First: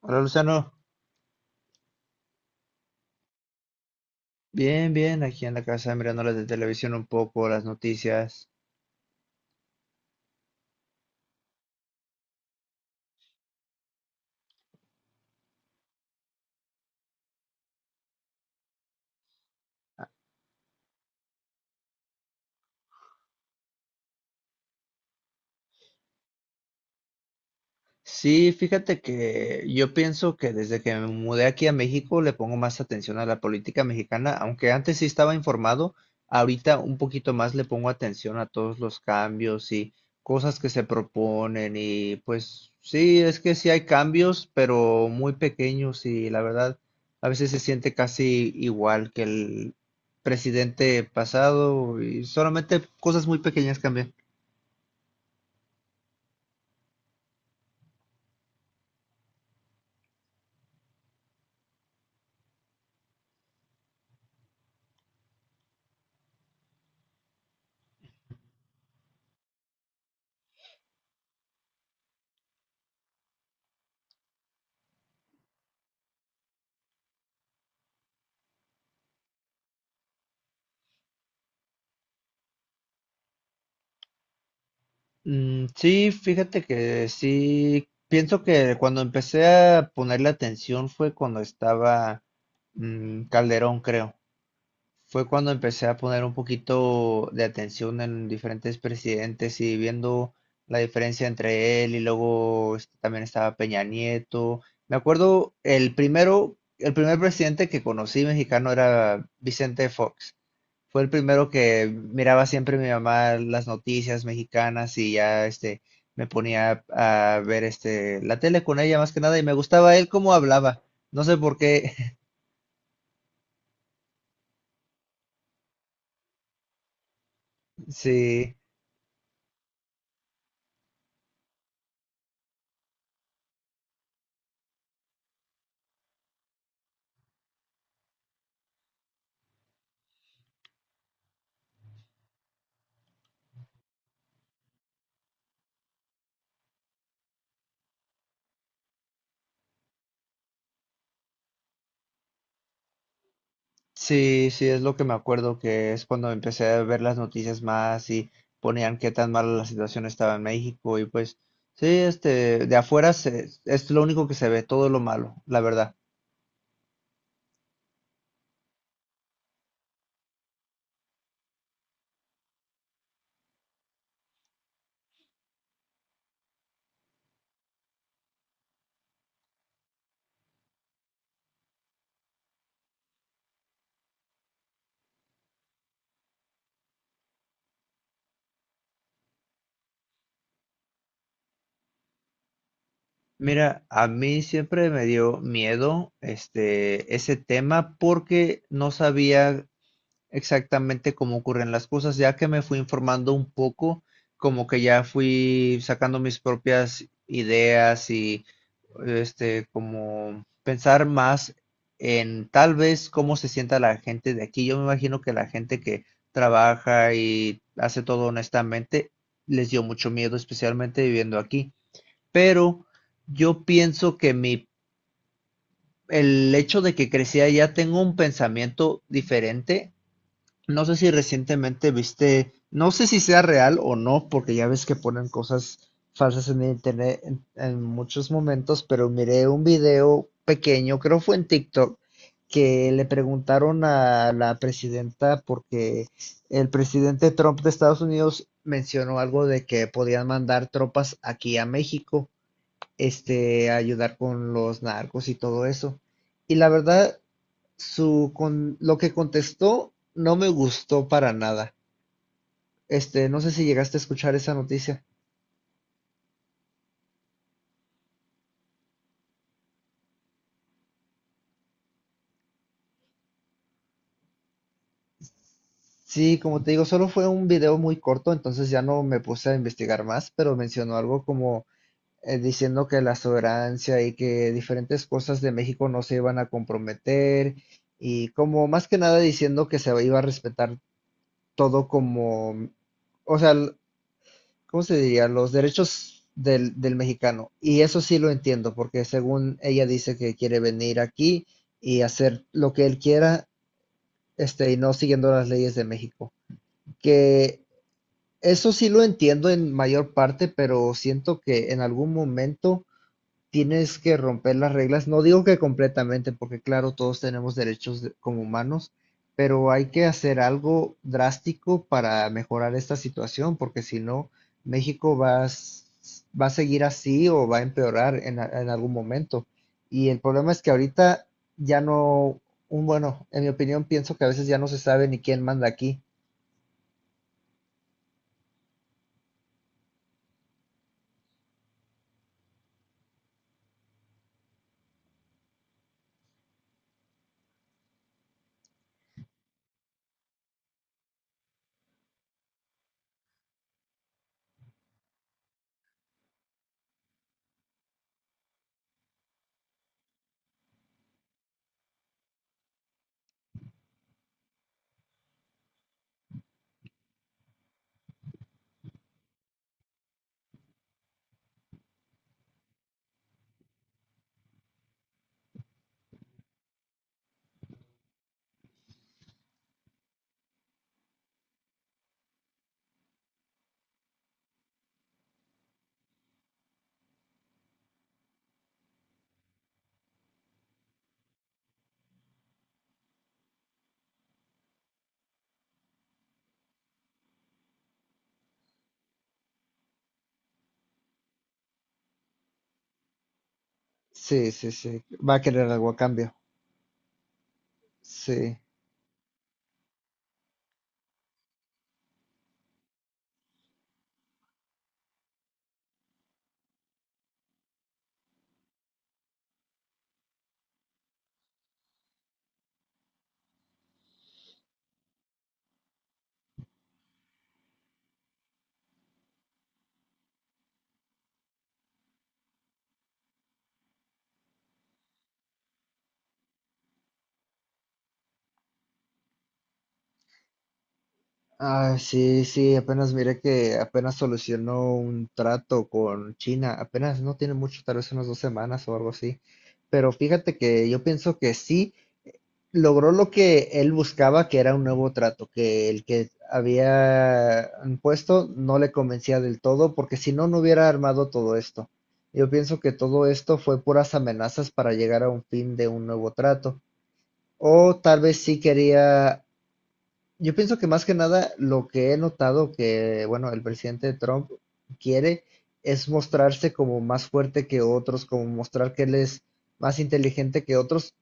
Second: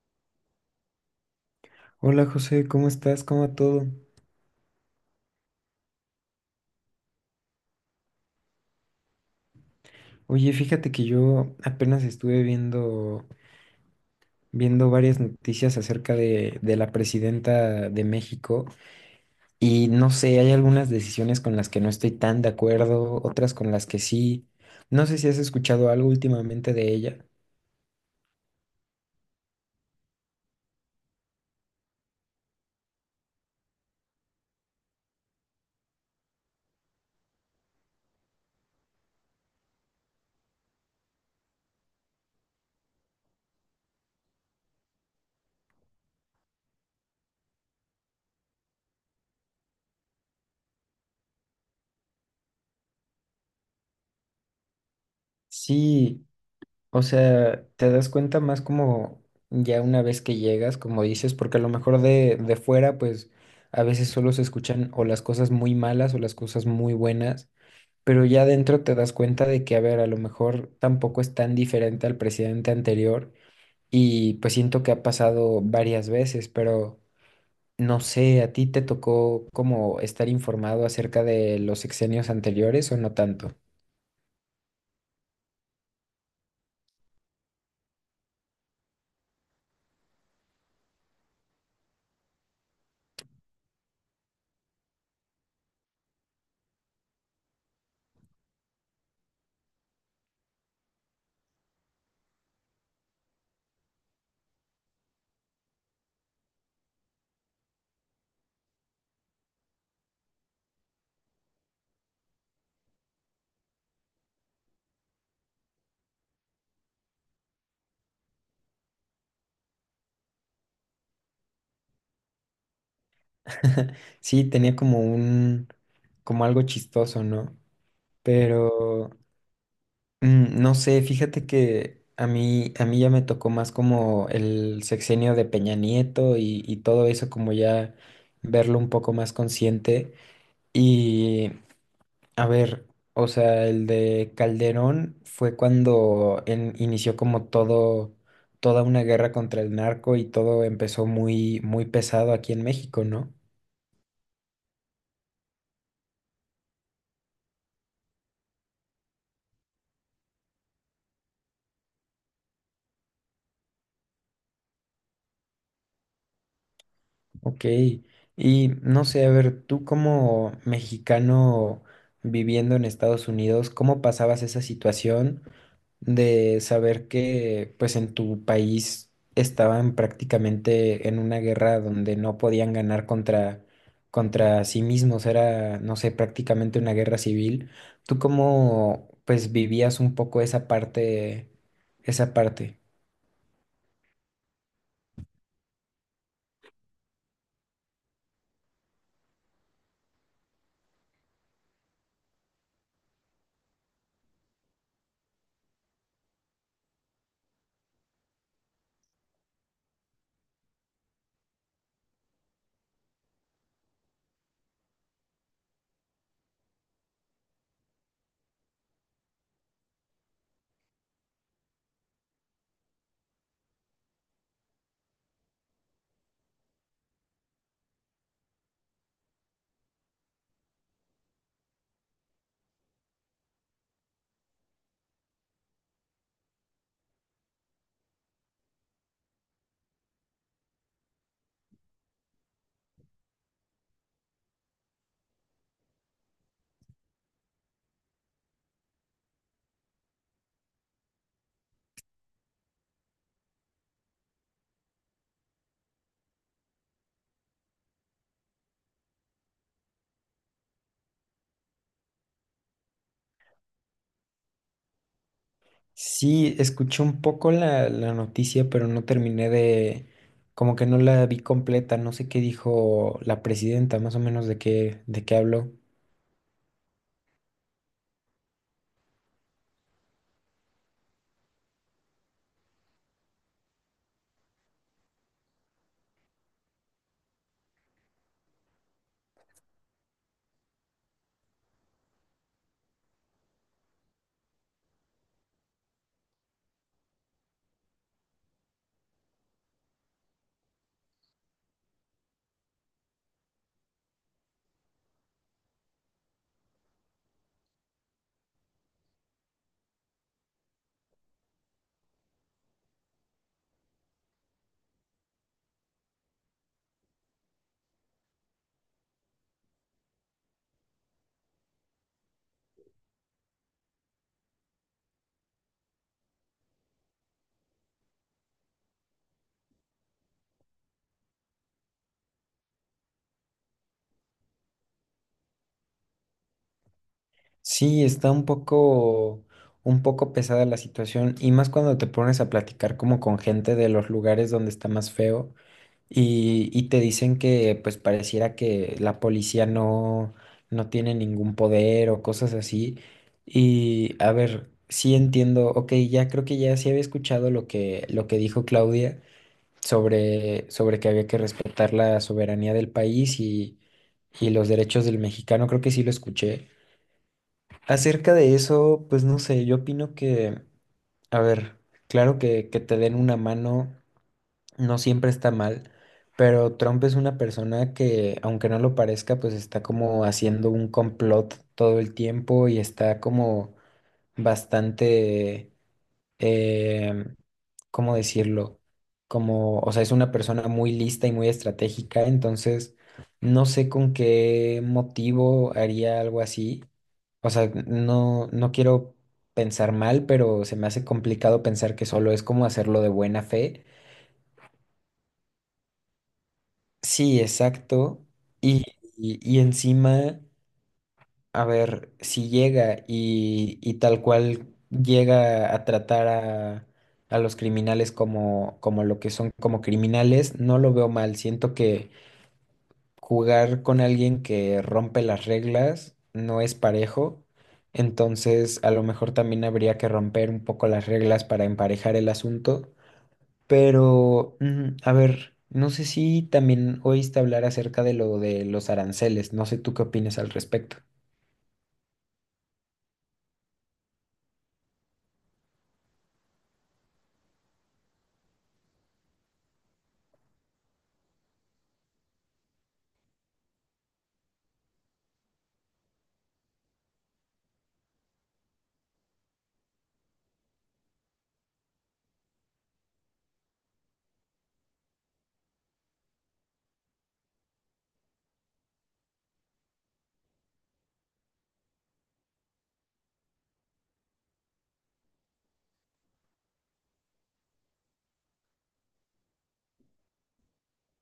Hola Luciano, Hola José, ¿cómo estás? ¿Cómo va todo? bien, bien, aquí en la casa mirando las de televisión un poco, las noticias. Oye, fíjate que yo apenas estuve viendo, viendo varias noticias acerca de la presidenta de México y no sé, hay algunas decisiones con las que no estoy tan de acuerdo, otras con las que sí. No sé si has escuchado algo últimamente de ella. Sí, fíjate que yo pienso que desde que me mudé aquí a México le pongo más atención a la política mexicana, aunque antes sí estaba informado, ahorita un poquito más le pongo atención a todos los cambios y cosas que se proponen y pues sí, es que sí hay cambios, pero muy pequeños y la verdad a veces se siente casi igual que el presidente pasado y solamente cosas muy pequeñas cambian. Sí, o sea, te das cuenta más como ya una vez que llegas, como dices, porque a lo mejor de fuera, pues a veces solo se escuchan o las cosas muy malas o las cosas muy buenas, pero ya adentro te das cuenta de que, a ver, a lo mejor tampoco es tan diferente al presidente anterior y pues siento que ha pasado varias veces, pero no sé, ¿a ti te tocó como estar informado acerca de los sexenios anteriores o no tanto? Mm, sí, fíjate que sí, pienso que cuando empecé a ponerle atención fue cuando estaba Calderón, creo. Fue cuando empecé a poner un poquito de atención en diferentes presidentes y viendo la diferencia entre él y luego este, también estaba Peña Nieto. Me acuerdo el primero, el primer presidente que conocí mexicano era Vicente Fox. Fue el primero que miraba siempre mi mamá las noticias mexicanas y ya este me ponía a ver este la tele con ella más que nada y me gustaba él cómo hablaba. No sé por qué. Sí, tenía como un, como algo chistoso, ¿no? Sí, Pero... No sé, fíjate que a mí ya me tocó más como el sexenio de Peña Nieto y todo eso, como ya verlo un poco más consciente. Y a ver, o sea, el de Calderón fue cuando inició como todo, toda una guerra contra el narco y todo empezó muy pesado aquí en México, ¿no? sí, es lo que me acuerdo que es cuando empecé a ver las noticias más y ponían qué tan mala la situación estaba en México y pues sí, este de afuera se- es lo único que se ve, todo lo malo, la verdad. Ok, y no sé, a ver, tú como mexicano viviendo en Estados Unidos, ¿cómo pasabas esa situación de saber que pues en tu país estaban prácticamente en una guerra donde no podían ganar contra sí mismos? Era, no sé, prácticamente una guerra civil. ¿Tú cómo pues vivías un poco esa parte? Mira, a mí siempre me dio miedo este ese tema porque no sabía exactamente cómo ocurren las cosas. Ya que me fui informando un poco, como que ya fui sacando mis propias ideas y este como pensar más en tal vez cómo se sienta la gente de aquí. Yo me imagino que la gente que trabaja y hace todo honestamente les dio mucho miedo, especialmente viviendo aquí pero yo pienso que mi, el hecho de que crecí allá tengo un pensamiento diferente. No sé si recientemente viste, no sé si sea real o no, porque ya ves que ponen cosas falsas en internet en muchos momentos, pero miré un video pequeño, creo fue en TikTok, que le preguntaron a la presidenta porque el presidente Trump de Estados Unidos mencionó algo de que podían mandar tropas aquí a México este, ayudar con los narcos y todo eso. Y la verdad, su, con, lo que contestó no me gustó para nada. Este, no sé si llegaste a escuchar esa noticia. Sí, escuché un poco la noticia, pero no terminé de, como que no la vi completa, no sé qué dijo la presidenta, más o menos de qué habló. Sí, como te digo, solo fue un video muy corto, entonces ya no me puse a investigar más, pero mencionó algo como diciendo que la soberanía y que diferentes cosas de México no se iban a comprometer y como más que nada diciendo que se iba a respetar todo como, o sea, l- ¿cómo se diría? Los derechos del mexicano. Y eso sí lo entiendo, porque según ella dice que quiere venir aquí y hacer lo que él quiera, este, y no siguiendo las leyes de México. Que eso sí lo entiendo en mayor parte, pero siento que en algún momento tienes que romper las reglas. No digo que completamente, porque claro, todos tenemos derechos de- como humanos, pero hay que hacer algo drástico para mejorar esta situación, porque si no, México va a, s- va a seguir así o va a empeorar en, a- en algún momento. Y el problema es que ahorita ya no, un bueno, en mi opinión, pienso que a veces ya no se sabe ni quién manda aquí. Sí, está un poco pesada la situación, y más cuando te pones a platicar como con gente de los lugares donde está más feo. Y te dicen que pues pareciera que la policía no, no tiene ningún poder o cosas así. Y a ver, sí entiendo, ok, ya creo que ya sí había escuchado lo que dijo Claudia sobre, sobre que había que respetar la soberanía del país y los derechos del mexicano, creo que sí lo escuché. Acerca de eso, pues no sé, yo opino que, a ver, claro que te den una mano no siempre está mal, pero Trump es una persona que, aunque no lo parezca, pues está como haciendo un complot todo el tiempo y está como bastante, eh, ¿cómo decirlo? Como, o sea, es una persona muy lista y muy estratégica, entonces no sé con qué motivo haría algo así. O sea, no, no quiero pensar mal, pero se me hace complicado pensar que solo es como hacerlo de buena fe. Sí, va a querer algo a cambio. Sí, exacto. Sí. Y, y encima, a ver, si llega y tal cual llega a tratar a los criminales como, como lo que son, como criminales, no lo veo mal. Siento que jugar con alguien que rompe las reglas no es parejo. Entonces, a lo mejor también habría que romper un poco las reglas para emparejar el asunto. Pero, a ver, no sé si también oíste hablar acerca de lo de los aranceles, no sé tú qué opinas al respecto. Ah, sí, sí, apenas miré que apenas solucionó un trato con China, apenas no tiene mucho, tal vez unas dos semanas o algo así. Pero fíjate que yo pienso que sí logró lo que él buscaba, que era un nuevo trato, que el que había puesto no le convencía del todo, porque si no, no hubiera armado todo esto. Yo pienso que todo esto fue puras amenazas para llegar a un fin de un nuevo trato. O tal vez sí quería yo pienso que más que nada lo que he notado que, bueno, el presidente Trump quiere es mostrarse como más fuerte que otros, como mostrar que él es más inteligente que otros,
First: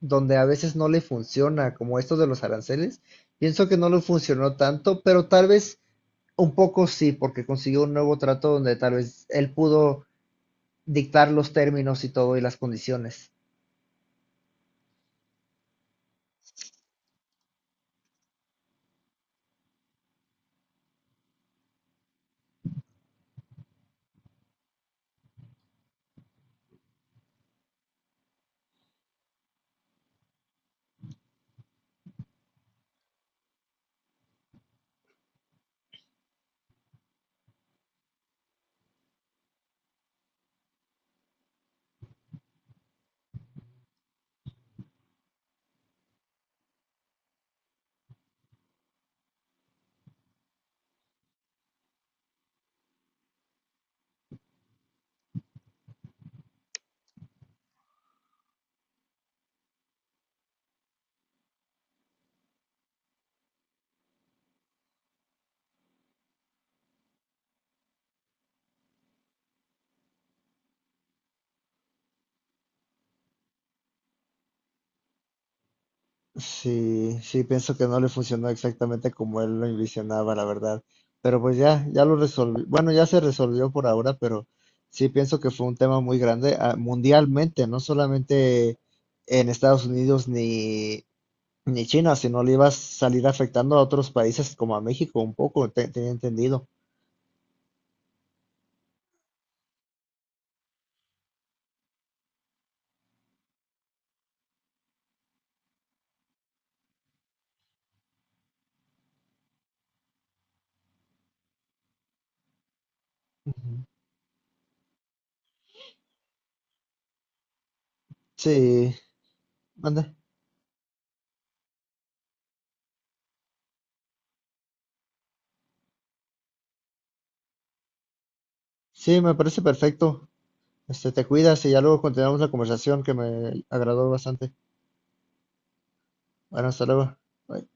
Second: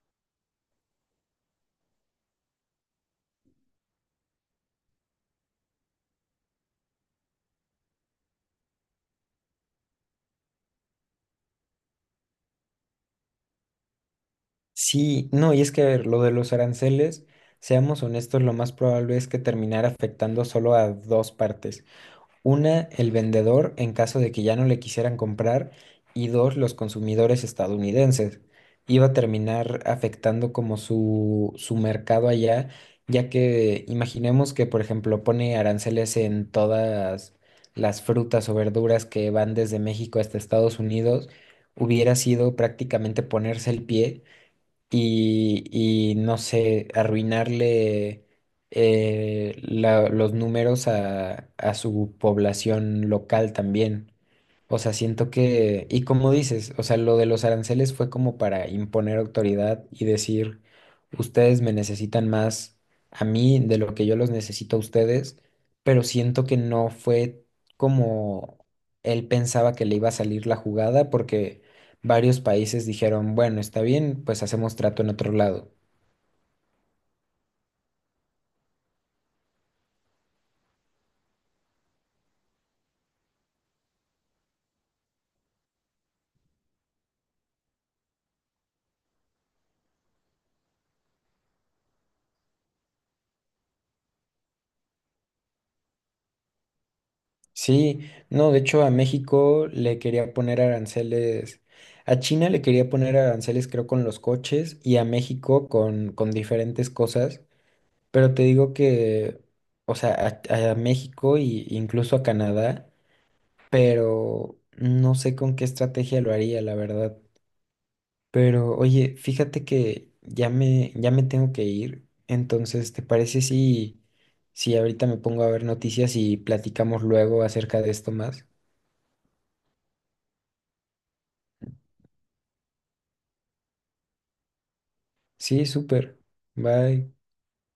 donde a veces no le funciona, como esto de los aranceles. Pienso que no le funcionó tanto, pero tal vez un poco sí, porque consiguió un nuevo trato donde tal vez él pudo dictar los términos y todo y las condiciones. Sí, no, y es que, a ver, lo de los aranceles, seamos honestos, lo más probable es que terminara afectando solo a dos partes. Una, el vendedor en caso de que ya no le quisieran comprar y dos, los consumidores estadounidenses. Iba a terminar afectando como su mercado allá, ya que imaginemos que, por ejemplo, pone aranceles en todas las frutas o verduras que van desde México hasta Estados Unidos, hubiera sido prácticamente ponerse el pie y, no sé, arruinarle los números a su población local también. O sea, siento que, y como dices, o sea, lo de los aranceles fue como para imponer autoridad y decir, ustedes me necesitan más a mí de lo que yo los necesito a ustedes, pero siento que no fue como él pensaba que le iba a salir la jugada porque varios países dijeron, bueno, está bien, pues hacemos trato en otro lado. Sí, sí, pienso que no le funcionó exactamente como él lo envisionaba, la verdad. Pero pues ya, ya lo resolví. Bueno, ya se resolvió por ahora, pero sí pienso que fue un tema muy grande ah, mundialmente, no solamente en Estados Unidos ni China, sino le iba a salir afectando a otros países como a México un poco, te- tenía entendido. Sí, no, de hecho a México le quería poner aranceles, a China le quería poner aranceles creo con los coches y a México con diferentes cosas, pero te digo que, o sea, a México e incluso a Canadá, Ujú. pero no sé con qué estrategia lo haría, la verdad. Pero Sí, oye, fíjate que manda. ya ya me tengo que ir, entonces, ¿te parece si, si ahorita me pongo a ver noticias y platicamos luego acerca de esto más? Sí, me parece perfecto. Este, te cuidas y ya luego continuamos la conversación que me agradó bastante. Sí, súper. Bueno, hasta Bye. luego. Bye.